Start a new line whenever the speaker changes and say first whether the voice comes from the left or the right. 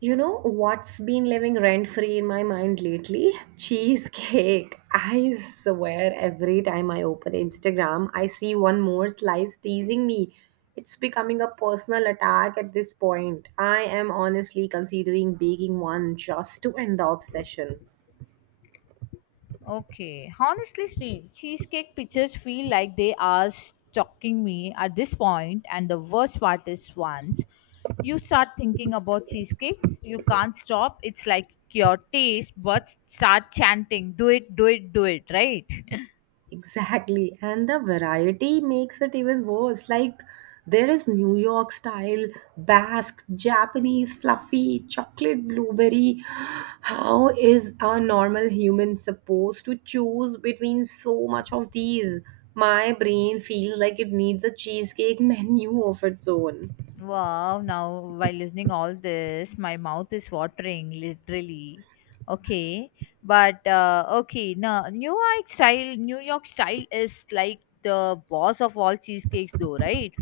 right: You know what's been living rent free in my mind lately? Cheesecake. I swear every time I open Instagram, I see one more slice teasing me. It's becoming a personal attack at this point. I am honestly considering baking one just to end the obsession.
left: Okay. Honestly, Steve, cheesecake pictures feel like they are stalking me at this point, and the worst part is once you start thinking about cheesecakes, you can't stop. It's like your taste buds start chanting, "Do it, do it, do it!" Right?
right: Exactly. And the variety makes it even worse. Like, there is New York style, Basque, Japanese, fluffy, chocolate blueberry. How is a normal human supposed to choose between so much of these? My brain feels like it needs a cheesecake menu of its own.
left: Wow, now while listening all this, my mouth is watering literally. Okay, but okay, now New York style is like the boss of all cheesecakes, though, right?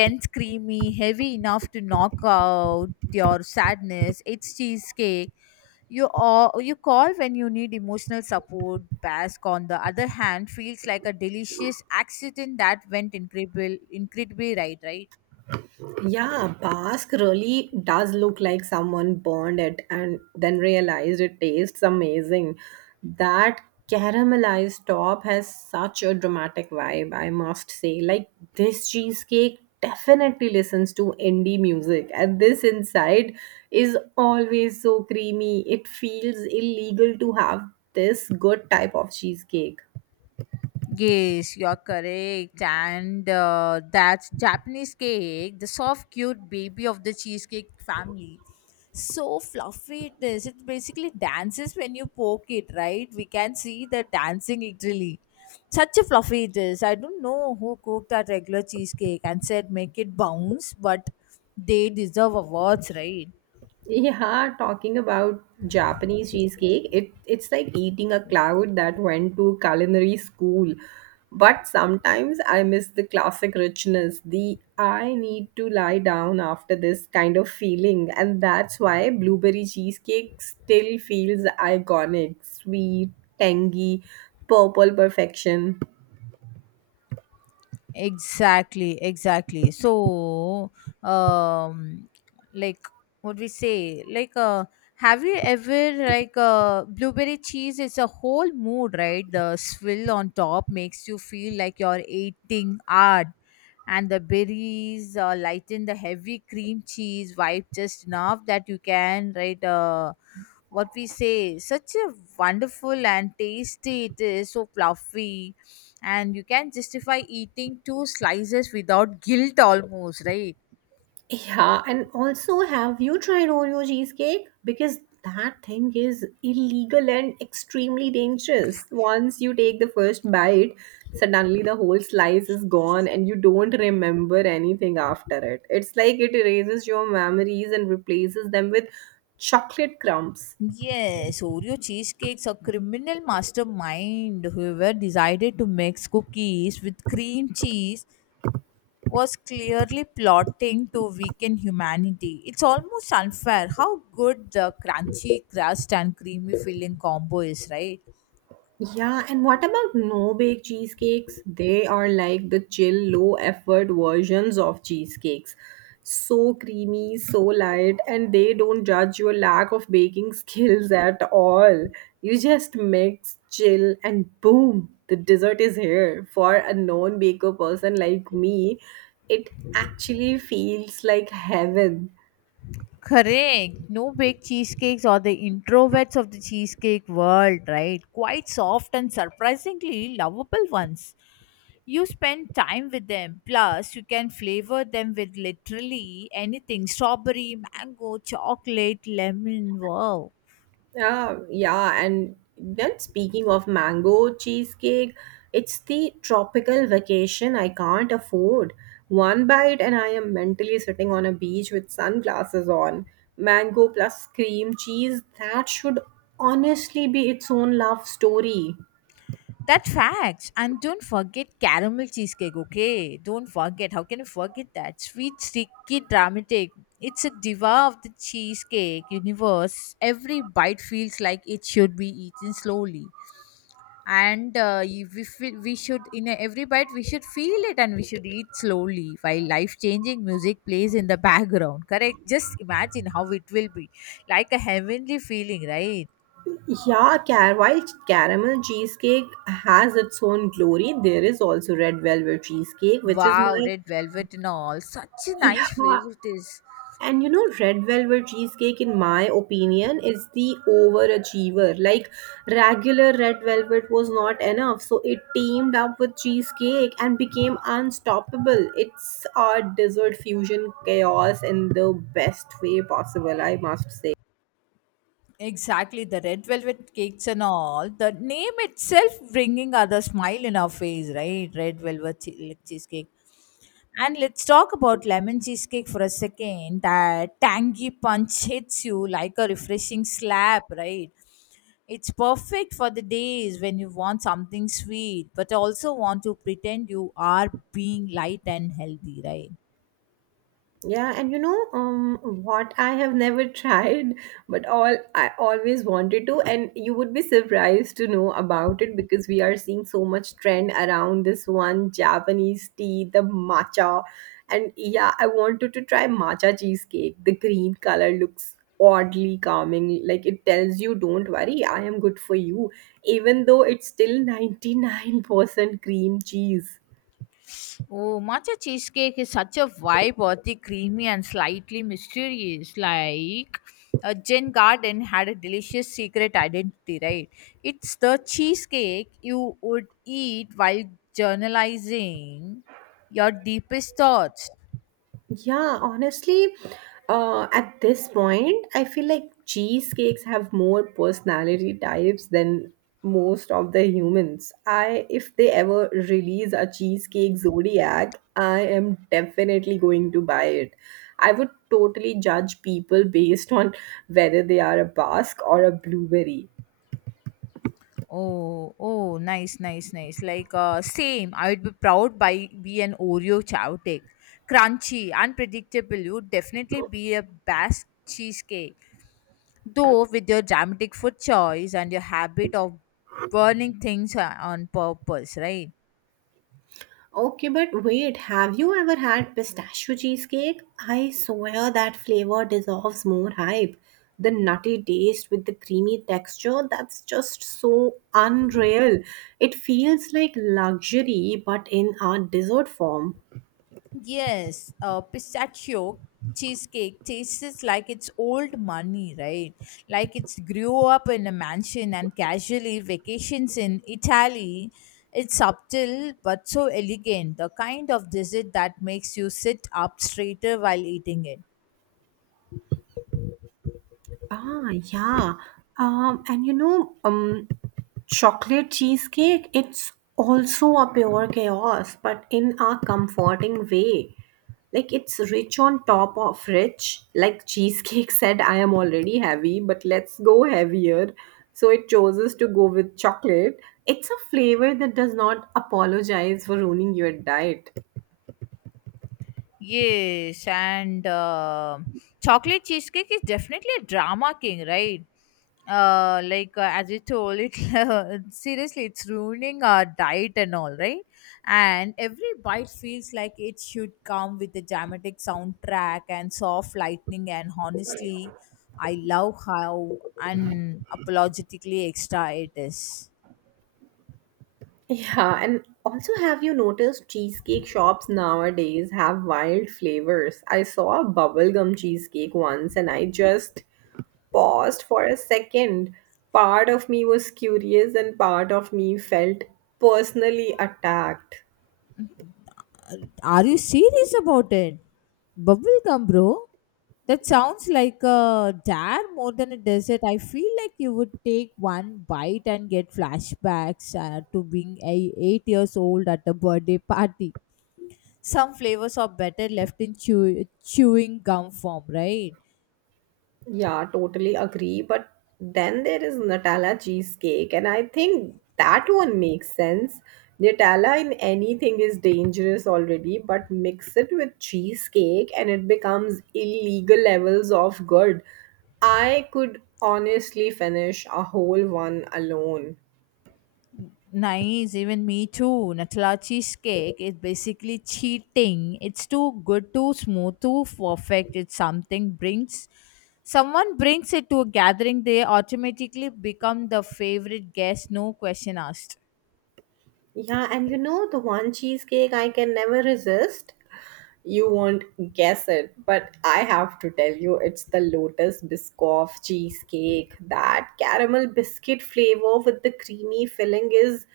left: Dense, creamy, heavy enough to knock out your sadness. It's cheesecake. You call when you need emotional support. Basque, on the other hand, feels like a delicious accident that went incredibly right, right?
right: Yeah, Basque really does look like someone burned it and then realized it tastes amazing. That caramelized top has such a dramatic vibe, I must say. Like, this cheesecake definitely listens to indie music, and this inside is always so creamy. It feels illegal to have this good type of cheesecake.
left: Yes, you're correct. And that's Japanese cake, the soft, cute baby of the cheesecake family. So fluffy it is. It basically dances when you poke it, right? We can see the dancing literally. Such a fluffy it is. I don't know who cooked that regular cheesecake and said make it bounce, but they deserve awards, right?
right: Yeah, talking about Japanese cheesecake, it's like eating a cloud that went to culinary school. But sometimes I miss the classic richness, the I need to lie down after this kind of feeling, and that's why blueberry cheesecake still feels iconic, sweet, tangy, purple perfection.
left: Exactly, exactly. So, um, like what we say, like, have you ever like blueberry cheese? It's a whole mood, right? The swill on top makes you feel like you're eating art, and the berries lighten the heavy cream cheese vibe just enough that you can, right? What we say, such a wonderful and tasty it is, so fluffy, and you can justify eating two slices without guilt, almost right.
right: Yeah, and also, have you tried Oreo cheesecake? Because that thing is illegal and extremely dangerous. Once you take the first bite, suddenly the whole slice is gone and you don't remember anything after it. It's like it erases your memories and replaces them with chocolate crumbs.
left: Yes, Oreo cheesecakes, a criminal mastermind whoever decided to mix cookies with cream cheese was clearly plotting to weaken humanity. It's almost unfair how good the crunchy crust and creamy filling combo is, right?
right: Yeah, and what about no bake cheesecakes? They are like the chill, low effort versions of cheesecakes. So creamy, so light, and they don't judge your lack of baking skills at all. You just mix, chill, and boom, the dessert is here. For a non baker person like me, it actually feels like heaven.
left: Correct. No big cheesecakes or the introverts of the cheesecake world, right? Quite soft and surprisingly lovable ones. You spend time with them. Plus, you can flavor them with literally anything, strawberry, mango, chocolate, lemon. Wow.
right: Yeah, yeah, and then speaking of mango cheesecake, it's the tropical vacation I can't afford. One bite and I am mentally sitting on a beach with sunglasses on. Mango plus cream cheese, that should honestly be its own love story.
left: That facts. And don't forget caramel cheesecake, okay? Don't forget. How can you forget that? Sweet, sticky, dramatic. It's a diva of the cheesecake universe. Every bite feels like it should be eaten slowly. And we should, in every bite, we should feel it and we should eat slowly while life changing music plays in the background. Correct? Just imagine how it will be. Like a heavenly feeling, right?
right: Yeah, while caramel cheesecake has its own glory, there is also red velvet cheesecake, which is
left: Wow,
right: my
left: red velvet and all. Such a nice
right: yeah.
left: flavor it is.
right: And you know, red velvet cheesecake, in my opinion, is the overachiever. Like, regular red velvet was not enough. So, it teamed up with cheesecake and became unstoppable. It's a dessert fusion chaos in the best way possible, I must say.
left: Exactly, the red velvet cakes and all. The name itself bringing other smile in our face, right? Red velvet like, cheesecake. And let's talk about lemon cheesecake for a second. That tangy punch hits you like a refreshing slap, right? It's perfect for the days when you want something sweet, but also want to pretend you are being light and healthy, right?
right: Yeah, and you know, what I have never tried, but all I always wanted to, and you would be surprised to know about it because we are seeing so much trend around this one Japanese tea, the matcha. And yeah, I wanted to try matcha cheesecake. The green color looks oddly calming, like it tells you, don't worry, I am good for you, even though it's still 99% cream cheese.
left: Oh, matcha cheesecake is such a vibe, earthy, creamy, and slightly mysterious. Like a Gin Garden had a delicious secret identity, right? It's the cheesecake you would eat while journalizing your deepest thoughts.
right: Yeah, honestly, at this point, I feel like cheesecakes have more personality types than most of the humans. If they ever release a cheesecake zodiac, I am definitely going to buy it. I would totally judge people based on whether they are a Basque or a blueberry.
left: Oh, oh, nice, nice, nice. Like same, I would be proud by be an Oreo chowtake. Crunchy, unpredictable, you'd definitely be a best cheesecake, though, with your dramatic food choice and your habit of burning things on purpose, right?
right: Okay, but wait, have you ever had pistachio cheesecake? I swear that flavor deserves more hype. The nutty taste with the creamy texture, that's just so unreal. It feels like luxury, but in a dessert form.
left: Yes, pistachio cheesecake tastes like it's old money, right? Like it's grew up in a mansion and casually vacations in Italy. It's subtle but so elegant, the kind of dessert that makes you sit up straighter while eating it.
right: Ah, yeah. And you know, chocolate cheesecake, it's also a pure chaos, but in a comforting way. Like it's rich on top of rich. Like cheesecake said, I am already heavy, but let's go heavier. So it chooses to go with chocolate. It's a flavor that does not apologize for ruining your diet.
left: Yes, and chocolate cheesecake is definitely a drama king, right? Like as you told it, seriously, it's ruining our diet and all, right? And every bite feels like it should come with a dramatic soundtrack and soft lightning. And honestly, I love how unapologetically extra it is.
right: Yeah, and also have you noticed cheesecake shops nowadays have wild flavors? I saw a bubblegum cheesecake once and I just paused for a second. Part of me was curious and part of me felt personally attacked.
left: Are you serious about it? Bubblegum, bro? That sounds like a dare more than a dessert. I feel like you would take one bite and get flashbacks to being 8 years old at a birthday party. Some flavors are better left in chewing gum form, right?
right: Yeah, totally agree. But then there is Nutella cheesecake, and I think that one makes sense. Nutella in anything is dangerous already, but mix it with cheesecake and it becomes illegal levels of good. I could honestly finish a whole one alone.
left: Nice, even me too. Nutella cheesecake is basically cheating. It's too good, too smooth, too perfect. It's something brings someone brings it to a gathering, they automatically become the favorite guest, no question asked.
right: Yeah, and you know the one cheesecake I can never resist? You won't guess it, but I have to tell you, it's the Lotus Biscoff cheesecake. That caramel biscuit flavor with the creamy filling is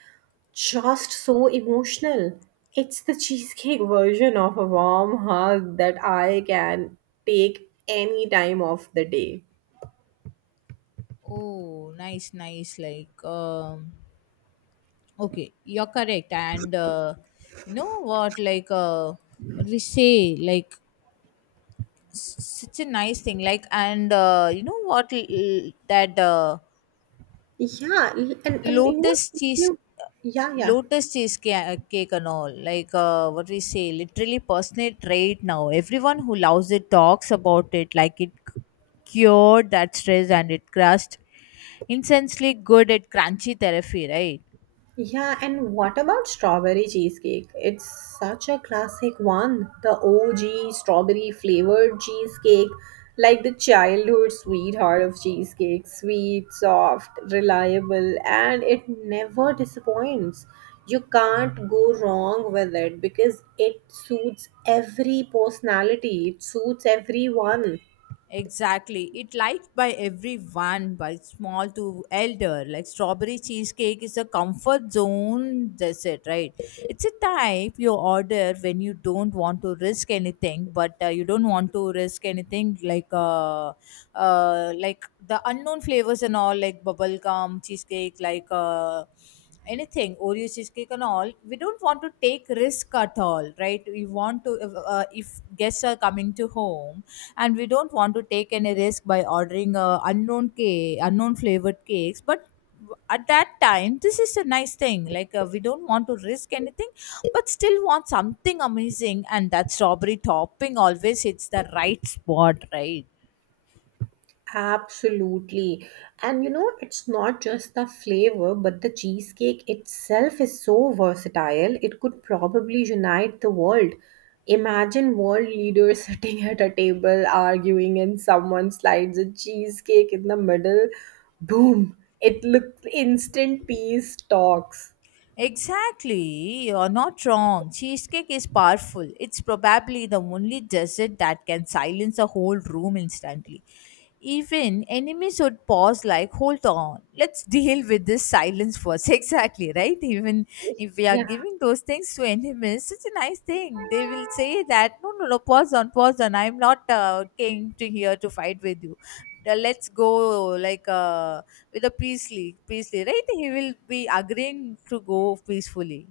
right: just so emotional. It's the cheesecake version of a warm hug that I can take any time of the day.
left: Oh, nice, nice. Like, okay, you're correct. And you know what? Like, what we say? Like, such a nice thing. Like, and you know what? That
right: Yeah, and you know,
left: lotus
right: if
left: cheese
right: you yeah, yeah.
left: lotus cheese cake and all, like what we say, literally personal trait now, everyone who loves it talks about it like it cured that stress and it crushed, insanely good at crunchy therapy, right?
right: Yeah, and what about strawberry cheesecake? It's such a classic one. The OG strawberry flavored cheesecake, like the childhood sweetheart of cheesecake. Sweet, soft, reliable, and it never disappoints. You can't go wrong with it because it suits every personality, it suits everyone.
left: Exactly. It liked by everyone, by small to elder. Like strawberry cheesecake is a comfort zone dessert, right? It's a type you order when you don't want to risk anything, but you don't want to risk anything like the unknown flavors and all, like bubble gum cheesecake, like anything oreo cheesecake and all, we don't want to take risk at all, right? We want to, if guests are coming to home and we don't want to take any risk by ordering unknown cake, unknown flavored cakes, but at that time this is a nice thing, like we don't want to risk anything but still want something amazing, and that strawberry topping always hits the right spot, right?
right: Absolutely. And you know, it's not just the flavor, but the cheesecake itself is so versatile. It could probably unite the world. Imagine world leaders sitting at a table arguing, and someone slides a cheesecake in the middle. Boom! It looks instant peace talks.
left: Exactly, you're not wrong. Cheesecake is powerful. It's probably the only dessert that can silence a whole room instantly. Even enemies would pause like, hold on, let's deal with this silence first. Exactly, right? Even if we are giving those things to enemies, such a nice thing. They will say that, no, no, no, pause on, pause on. I'm not came to here to fight with you, the let's go like with a peacefully, right? He will be agreeing to go peacefully.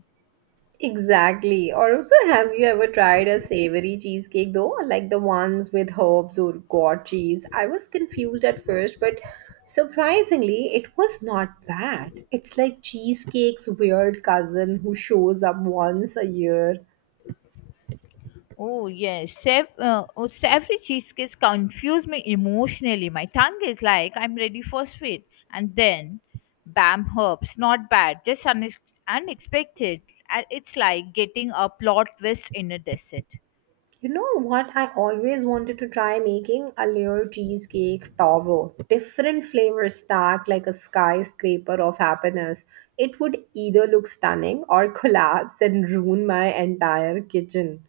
right: Exactly. Or also, have you ever tried a savory cheesecake though? Like the ones with herbs or goat cheese? I was confused at first, but surprisingly, it was not bad. It's like cheesecake's weird cousin who shows up once a year.
left: Oh yes, oh, savory cheesecakes confuse me emotionally. My tongue is like I'm ready for sweet, and then, bam, herbs. Not bad, just unexpected. And it's like getting a plot twist in a desert.
right: You know what? I always wanted to try making a layer cheesecake tower. Different flavors stacked like a skyscraper of happiness. It would either look stunning or collapse and ruin my entire kitchen.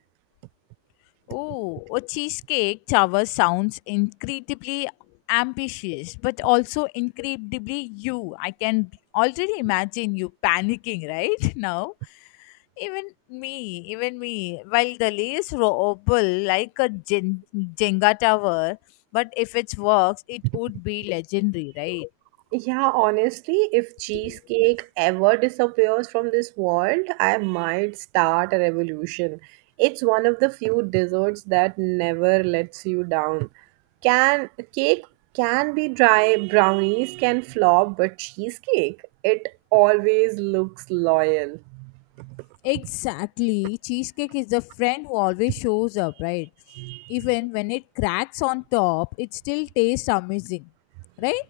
left: Oh, a cheesecake tower sounds incredibly ambitious, but also incredibly you. I can already imagine you panicking right now. Even me, while the lace wobble like a Jenga tower, but if it works, it would be legendary, right?
right: Yeah, honestly, if cheesecake ever disappears from this world, I might start a revolution. It's one of the few desserts that never lets you down. Can cake can be dry, brownies can flop, but cheesecake, it always looks loyal.
left: Exactly. Cheesecake is the friend who always shows up, right? Even when it cracks on top, it still tastes amazing, right?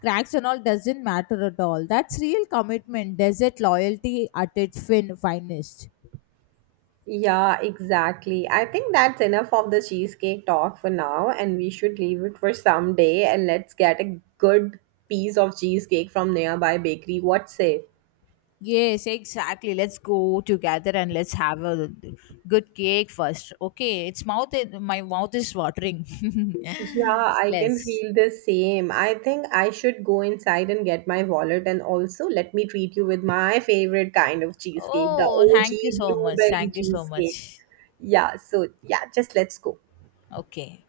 left: Cracks and all doesn't matter at all. That's real commitment, desert loyalty at its finest.
right: Yeah, exactly. I think that's enough of the cheesecake talk for now, and we should leave it for some day and let's get a good piece of cheesecake from nearby bakery. What say?
left: Yes, exactly. Let's go together and let's have a good cake first. Okay, it's mouth. My mouth is watering.
right: Yeah, I can
left: Let's.
right: feel the same. I think I should go inside and get my wallet and also let me treat you with my favorite kind of cheesecake, the
left: Oh, thank you
right: OG
left: so much.
right: blueberry
left: Thank you so
right: cheesecake.
left: much.
right: Yeah, so yeah, just let's go.
left: Okay.